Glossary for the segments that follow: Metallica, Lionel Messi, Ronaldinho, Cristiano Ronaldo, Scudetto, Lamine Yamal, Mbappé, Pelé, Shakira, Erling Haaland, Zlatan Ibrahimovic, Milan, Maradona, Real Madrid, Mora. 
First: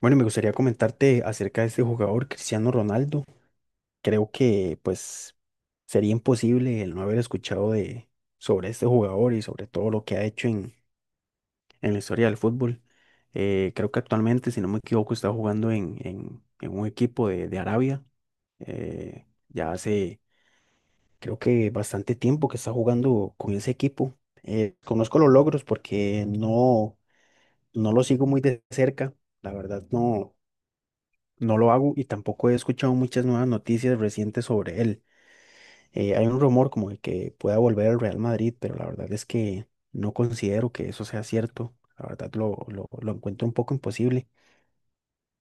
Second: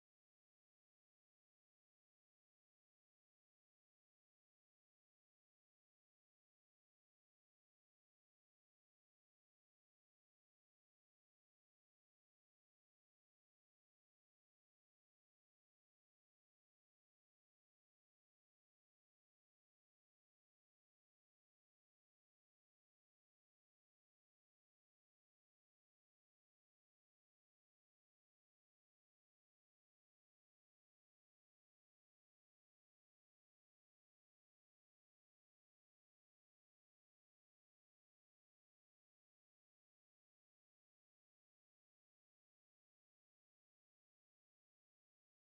Bueno, me gustaría comentarte acerca de este jugador, Cristiano Ronaldo. Creo que pues sería imposible el no haber escuchado de sobre este jugador y sobre todo lo que ha hecho en la historia del fútbol. Creo que actualmente, si no me equivoco, está jugando en un equipo de Arabia. Ya hace creo que bastante tiempo que está jugando con ese equipo. Conozco los logros porque no lo sigo muy de cerca. La verdad, no. No lo hago y tampoco he escuchado muchas nuevas noticias recientes sobre él. Hay un rumor como de que pueda volver al Real Madrid, pero la verdad es que no considero que eso sea cierto. La verdad lo encuentro un poco imposible,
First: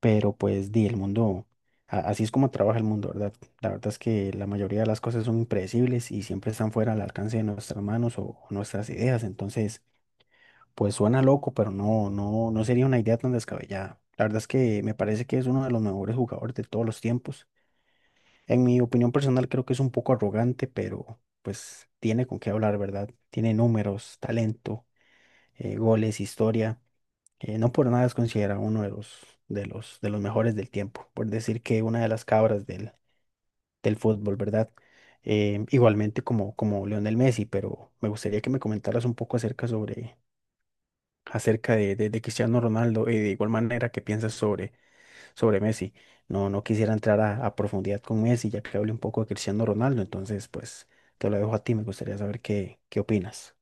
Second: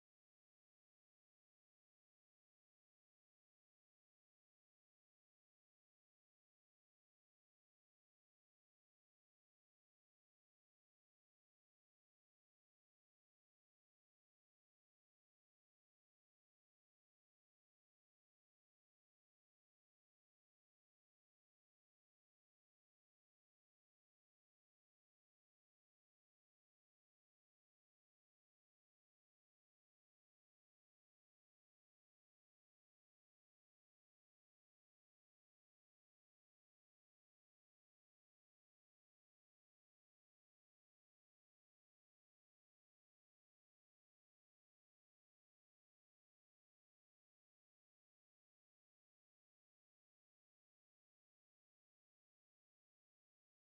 pero pues di, el mundo, así es como trabaja el mundo, ¿verdad? La verdad es que la mayoría de las cosas son impredecibles y siempre están fuera del alcance de nuestras manos o nuestras ideas. Entonces, pues suena loco, pero no, no, no sería una idea tan descabellada. La verdad es que me parece que es uno de los mejores jugadores de todos los tiempos. En mi opinión personal creo que es un poco arrogante, pero pues tiene con qué hablar, ¿verdad? Tiene números, talento, goles, historia. No por nada es considerado uno de los mejores del tiempo, por decir que una de las cabras del fútbol, ¿verdad? Igualmente como, como Lionel Messi, pero me gustaría que me comentaras un poco acerca sobre, acerca de Cristiano Ronaldo y de igual manera que piensas sobre sobre Messi. No, no quisiera entrar a profundidad con Messi, ya que hablé un poco de Cristiano Ronaldo, entonces pues te lo dejo a ti, me gustaría saber qué, qué opinas.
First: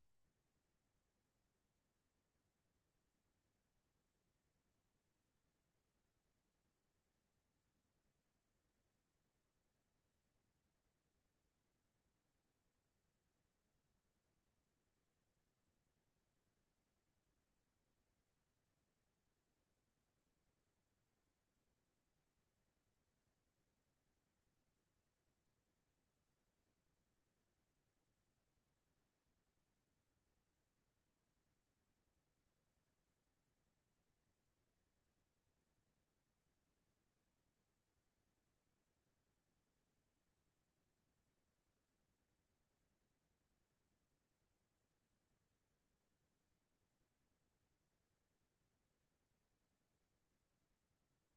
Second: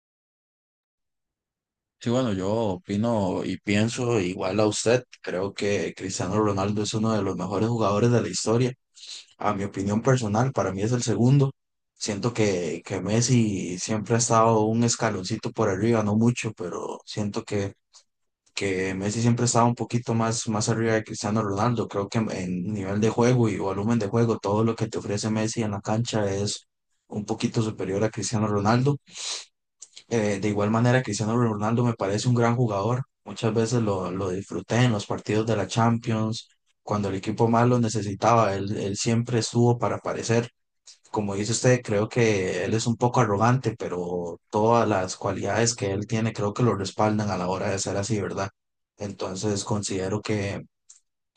Sí, bueno, yo opino y pienso igual a usted. Creo que Cristiano Ronaldo es uno de los mejores jugadores de la historia. A mi opinión personal, para mí es el segundo. Siento que Messi siempre ha estado un escaloncito por arriba, no mucho, pero siento que Messi siempre ha estado un poquito más, más arriba de Cristiano Ronaldo. Creo que en nivel de juego y volumen de juego, todo lo que te ofrece Messi en la cancha es un poquito superior a Cristiano Ronaldo. De igual manera, Cristiano Ronaldo me parece un gran jugador. Muchas veces lo disfruté en los partidos de la Champions. Cuando el equipo más lo necesitaba, él siempre estuvo para aparecer. Como dice usted, creo que él es un poco arrogante, pero todas las cualidades que él tiene creo que lo respaldan a la hora de ser así, ¿verdad? Entonces considero que,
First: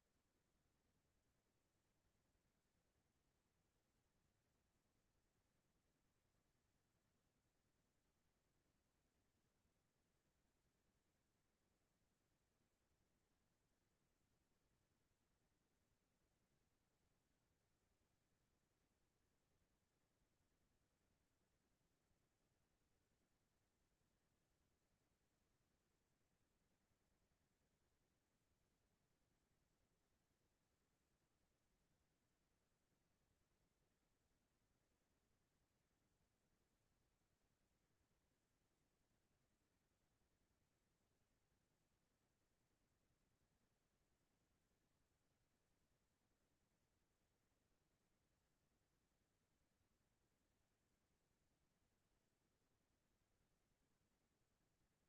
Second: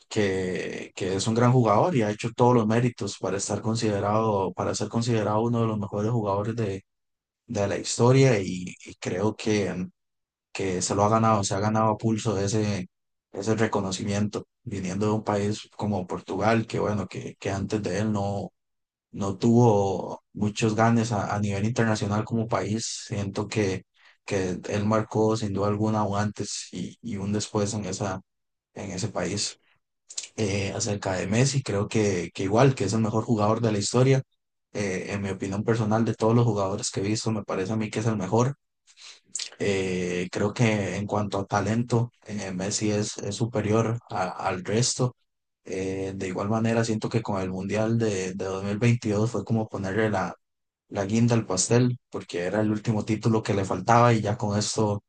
que, que es un gran jugador y ha hecho todos los méritos para estar considerado, para ser considerado uno de los mejores jugadores de la historia y creo que se lo ha ganado, se ha ganado a pulso ese, ese reconocimiento, viniendo de un país como Portugal, que bueno, que antes de él no tuvo muchos ganes a nivel internacional como país. Siento que él marcó sin duda alguna un antes y un después en esa, en ese país. Acerca de Messi, creo que igual, que es el mejor jugador de la historia. En mi opinión personal, de todos los jugadores que he visto, me parece a mí que es el mejor creo que en cuanto a talento, Messi es superior al resto. De igual manera, siento que con el Mundial de 2022 fue como ponerle la, la guinda al pastel, porque era el último título que le faltaba y ya con esto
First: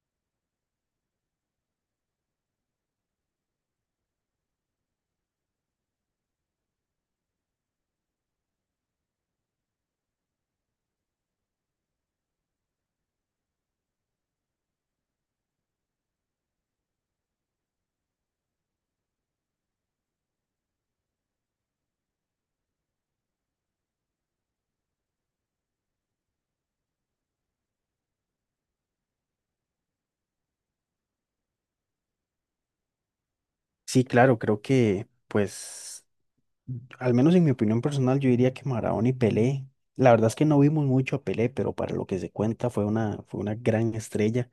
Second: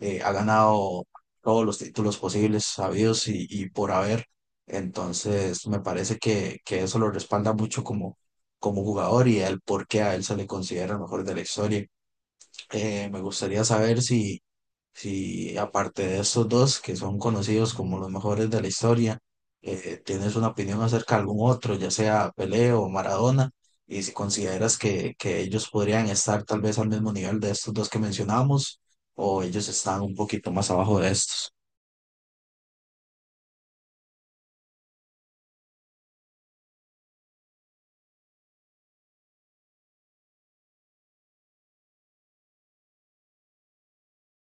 ha ganado todos los títulos posibles, sabidos y por haber. Entonces, me parece que eso lo respalda mucho como, como jugador y el por qué a él se le considera el mejor de la historia. Me gustaría saber si si aparte de estos dos, que son conocidos como los mejores de la historia, tienes una opinión acerca de algún otro, ya sea Pelé o Maradona, y si consideras que ellos podrían estar tal vez al mismo nivel de estos dos que mencionamos, o ellos están un poquito más abajo de estos. Sí, claro, creo que pues, al menos en mi opinión personal, yo diría que Maradona y Pelé, la verdad es que no vimos mucho a Pelé, pero para lo que se cuenta fue una gran estrella.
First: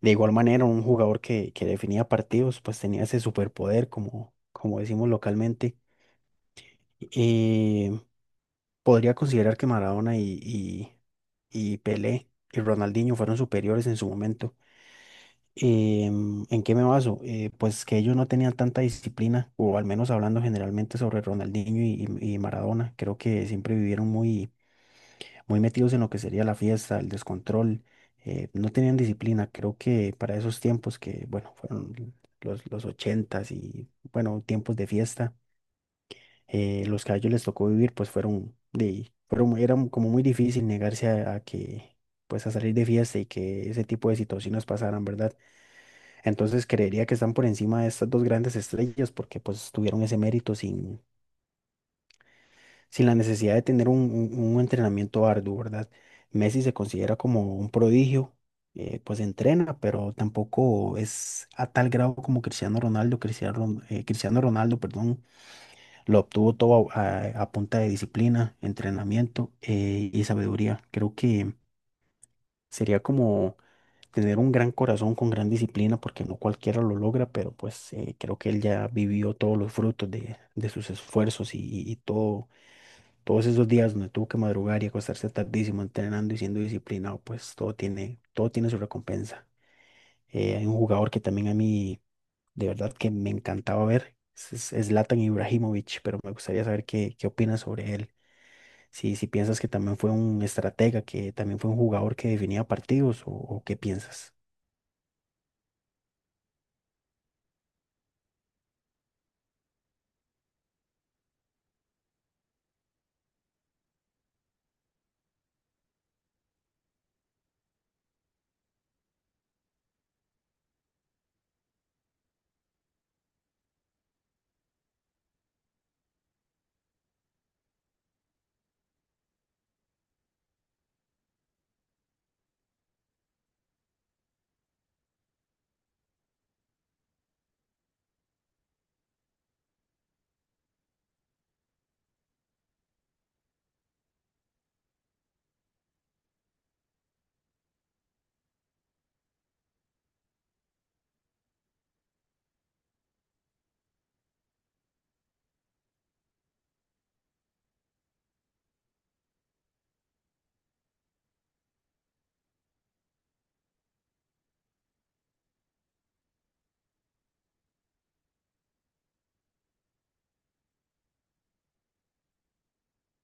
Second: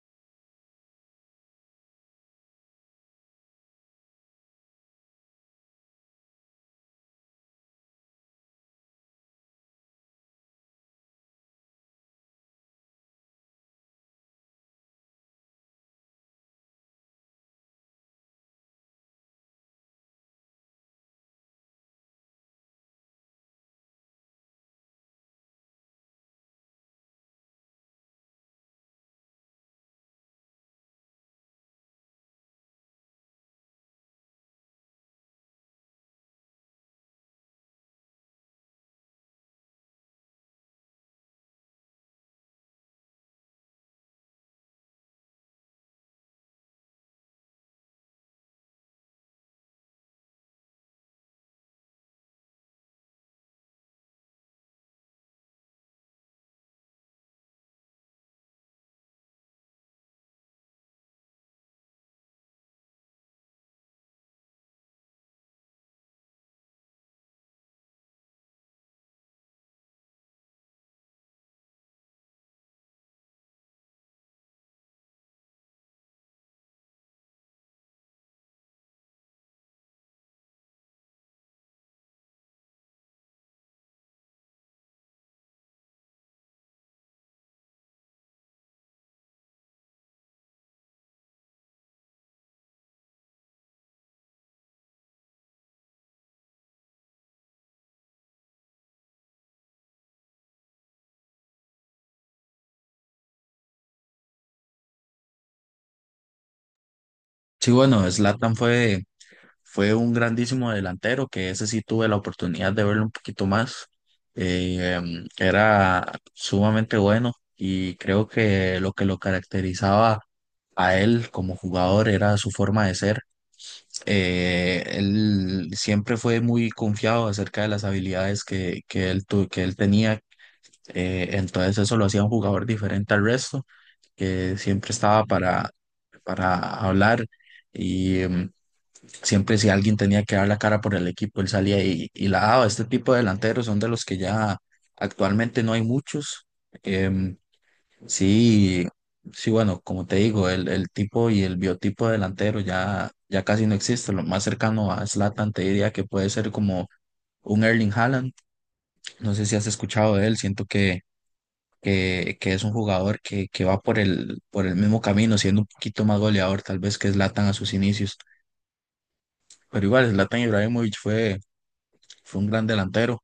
De igual manera, un jugador que definía partidos, pues tenía ese superpoder, como, como decimos localmente. Eh, Podría considerar que Maradona y Pelé y Ronaldinho fueron superiores en su momento. ¿En qué me baso? Pues que ellos no tenían tanta disciplina, o al menos hablando generalmente sobre Ronaldinho y Maradona, creo que siempre vivieron muy, muy metidos en lo que sería la fiesta, el descontrol, no tenían disciplina. Creo que para esos tiempos que, bueno, fueron los ochentas y, bueno, tiempos de fiesta los que a ellos les tocó vivir, pues fueron, era como muy difícil negarse a que, pues a salir de fiesta y que ese tipo de situaciones pasaran, ¿verdad? Entonces creería que están por encima de estas dos grandes estrellas porque pues tuvieron ese mérito sin, sin la necesidad de tener un entrenamiento arduo, ¿verdad? Messi se considera como un prodigio. Pues entrena, pero tampoco es a tal grado como Cristiano Ronaldo, Cristiano Ronaldo, perdón, lo obtuvo todo a punta de disciplina, entrenamiento y sabiduría. Creo que sería como tener un gran corazón con gran disciplina, porque no cualquiera lo logra, pero pues creo que él ya vivió todos los frutos de sus esfuerzos y todos esos días donde tuvo que madrugar y acostarse tardísimo entrenando y siendo disciplinado, pues todo tiene su recompensa. Hay un jugador que también a mí, de verdad, que me encantaba ver. Es Zlatan Ibrahimovic, pero me gustaría saber qué, qué opinas sobre él. Si, si piensas que también fue un estratega, que también fue un jugador que definía partidos, o qué piensas. Sí, bueno, Zlatan fue. Fue un grandísimo delantero, que ese sí tuve la oportunidad de verlo un poquito más. Era sumamente bueno y creo que lo caracterizaba a él como jugador era su forma de ser. Él siempre fue muy confiado acerca de las habilidades que él, que él tenía, entonces eso lo hacía un jugador diferente al resto, que siempre estaba para hablar. Y, em, Siempre si alguien tenía que dar la cara por el equipo, él salía y la daba. Este tipo de delanteros son de los que ya actualmente no hay muchos. Em, sí, sí, bueno, como te digo, el tipo y el biotipo de delantero ya, ya casi no existe. Lo más cercano a Zlatan te diría que puede ser como un Erling Haaland. No sé si has escuchado de él, siento que es un jugador que va por el mismo camino, siendo un poquito más goleador tal vez que Zlatan a sus inicios. Pero igual, Zlatan Ibrahimovic fue fue un gran delantero.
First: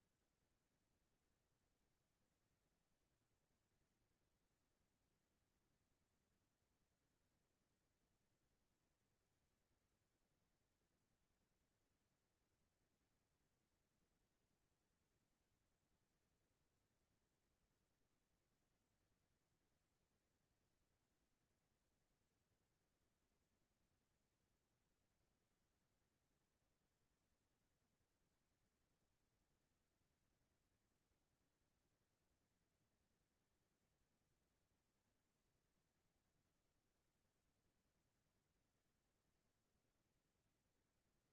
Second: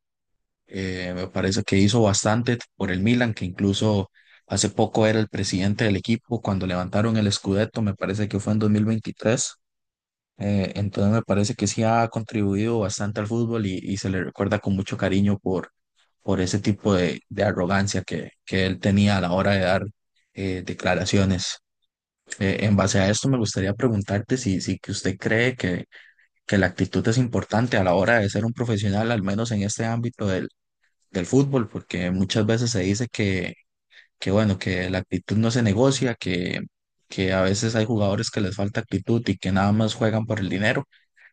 Me parece que hizo bastante por el Milan, que incluso hace poco era el presidente del equipo cuando levantaron el Scudetto, me parece que fue en 2023. Entonces me parece que sí ha contribuido bastante al fútbol y se le recuerda con mucho cariño por ese tipo de arrogancia que él tenía a la hora de dar declaraciones. En base a esto me gustaría preguntarte si, que usted cree que la actitud es importante a la hora de ser un profesional, al menos en este ámbito del del fútbol, porque muchas veces se dice que bueno, que la actitud no se negocia, que a veces hay jugadores que les falta actitud y que nada más juegan por el dinero.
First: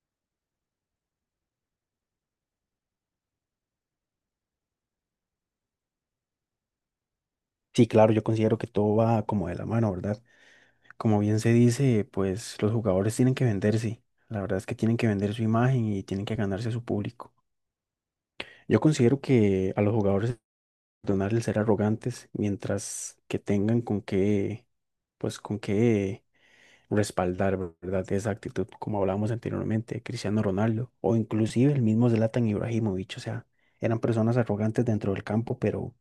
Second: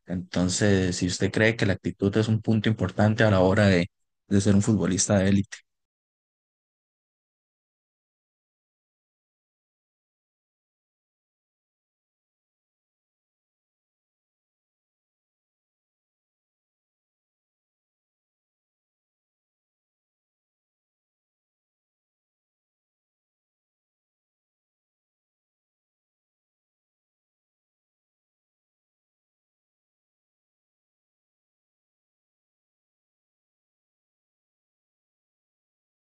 Entonces, si usted cree que la actitud es un punto importante a la hora de ser un futbolista de élite. Sí, claro, yo considero que todo va como de la mano, ¿verdad? Como bien se dice, pues los jugadores tienen que venderse. La verdad es que tienen que vender su imagen y tienen que ganarse a su público. Yo considero que a los jugadores perdonar el ser arrogantes mientras que tengan con qué, pues con qué respaldar, ¿verdad? Esa actitud, como hablábamos anteriormente, Cristiano Ronaldo o inclusive el mismo Zlatan Ibrahimovic, o sea, eran personas arrogantes dentro del campo,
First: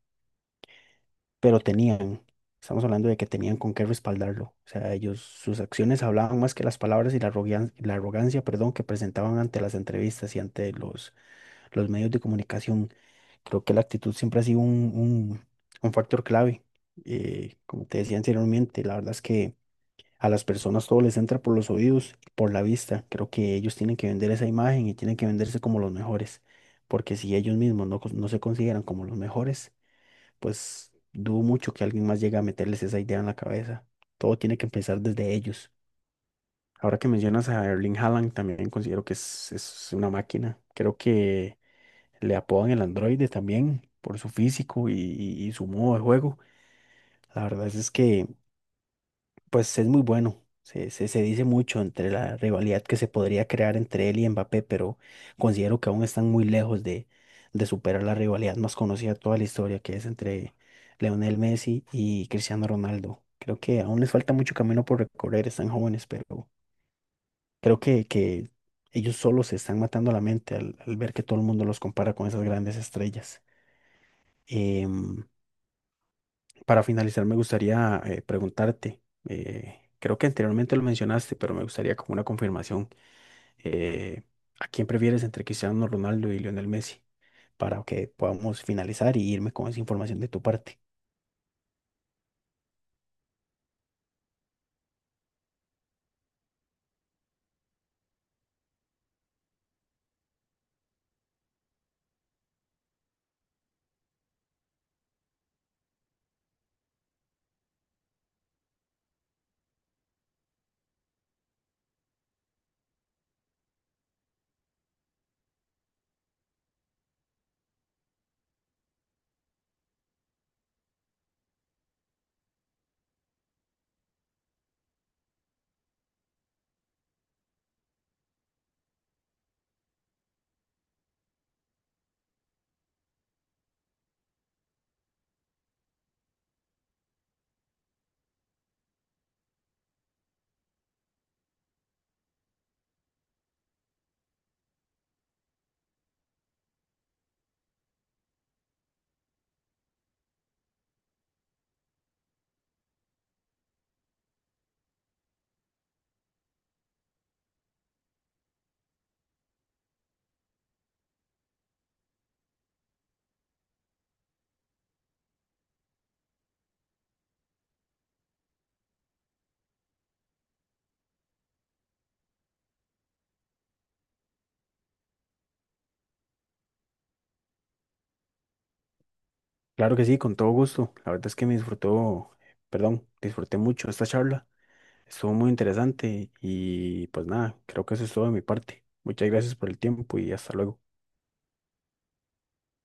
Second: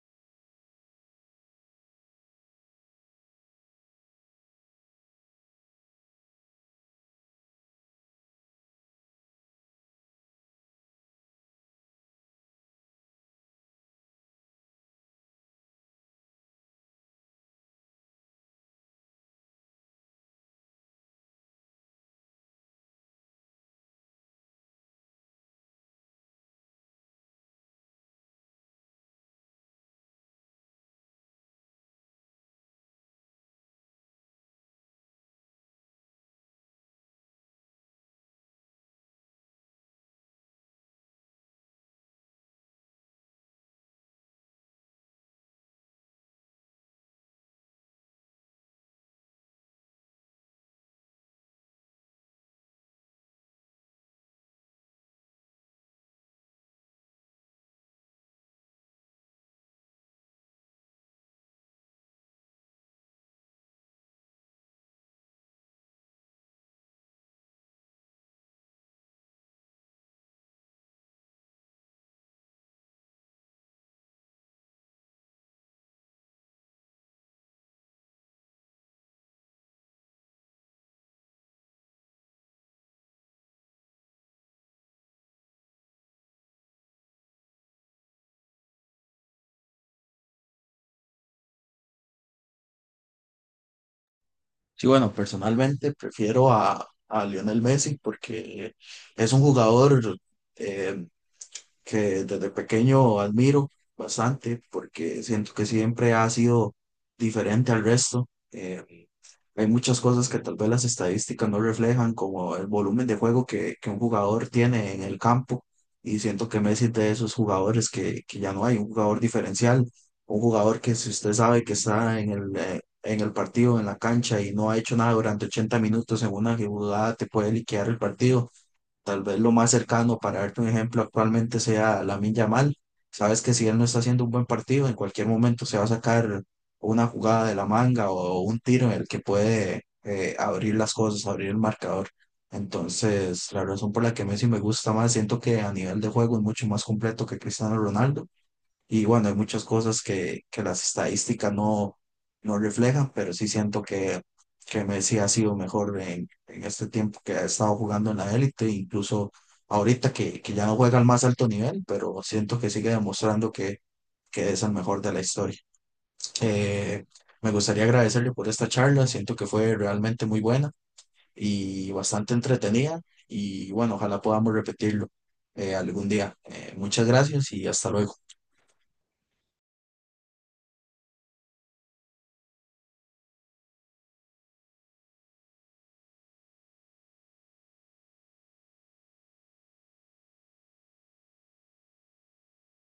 pero tenían, estamos hablando de que tenían con qué respaldarlo, o sea, ellos, sus acciones hablaban más que las palabras y la arrogancia, perdón, que presentaban ante las entrevistas y ante los medios de comunicación. Creo que la actitud siempre ha sido un factor clave. Como te decía anteriormente, la verdad es que a las personas todo les entra por los oídos, por la vista. Creo que ellos tienen que vender esa imagen y tienen que venderse como los mejores, porque si ellos mismos no se consideran como los mejores, pues dudo mucho que alguien más llegue a meterles esa idea en la cabeza. Todo tiene que empezar desde ellos. Ahora que mencionas a Erling Haaland, también considero que es una máquina. Creo que le apodan el androide también por su físico y su modo de juego. La verdad es que pues es muy bueno. Se dice mucho entre la rivalidad que se podría crear entre él y Mbappé, pero considero que aún están muy lejos de superar la rivalidad más conocida de toda la historia, que es entre Leonel Messi y Cristiano Ronaldo. Creo que aún les falta mucho camino por recorrer, están jóvenes, pero creo que ellos solo se están matando la mente al ver que todo el mundo los compara con esas grandes estrellas. Em, Para finalizar, me gustaría preguntarte, creo que anteriormente lo mencionaste, pero me gustaría como una confirmación, eh, ¿a quién prefieres entre Cristiano Ronaldo y Lionel Messi? Para que podamos finalizar y irme con esa información de tu parte. Sí, bueno, personalmente prefiero a Lionel Messi porque es un jugador... eh, que desde pequeño admiro bastante porque siento que siempre ha sido diferente al resto. Hay muchas cosas que tal vez las estadísticas no reflejan, como el volumen de juego que un jugador tiene en el campo. Y siento que Messi es de esos jugadores que ya no hay, un jugador diferencial, un jugador que si usted sabe que está en el partido, en la cancha y no ha hecho nada durante 80 minutos en una jugada, te puede liquidar el partido. Tal vez lo más cercano, para darte un ejemplo, actualmente sea Lamine Yamal. Sabes que si él no está haciendo un buen partido, en cualquier momento se va a sacar una jugada de la manga o un tiro en el que puede abrir las cosas, abrir el marcador. Entonces, la razón por la que Messi me gusta más, siento que a nivel de juego es mucho más completo que Cristiano Ronaldo. Y bueno, hay muchas cosas que las estadísticas no, no reflejan, pero sí siento que Messi ha sido mejor en este tiempo que ha estado jugando en la élite, incluso ahorita que ya no juega al más alto nivel, pero siento que sigue demostrando que es el mejor de la historia. Eh, Me gustaría agradecerle por esta charla, siento que fue realmente muy buena y bastante entretenida y bueno, ojalá podamos repetirlo algún día. Muchas gracias y hasta luego. Claro que sí, con todo gusto. La verdad es que perdón, disfruté mucho esta charla. Estuvo muy interesante y pues nada, creo que eso es todo de mi parte. Muchas gracias por el tiempo y hasta luego.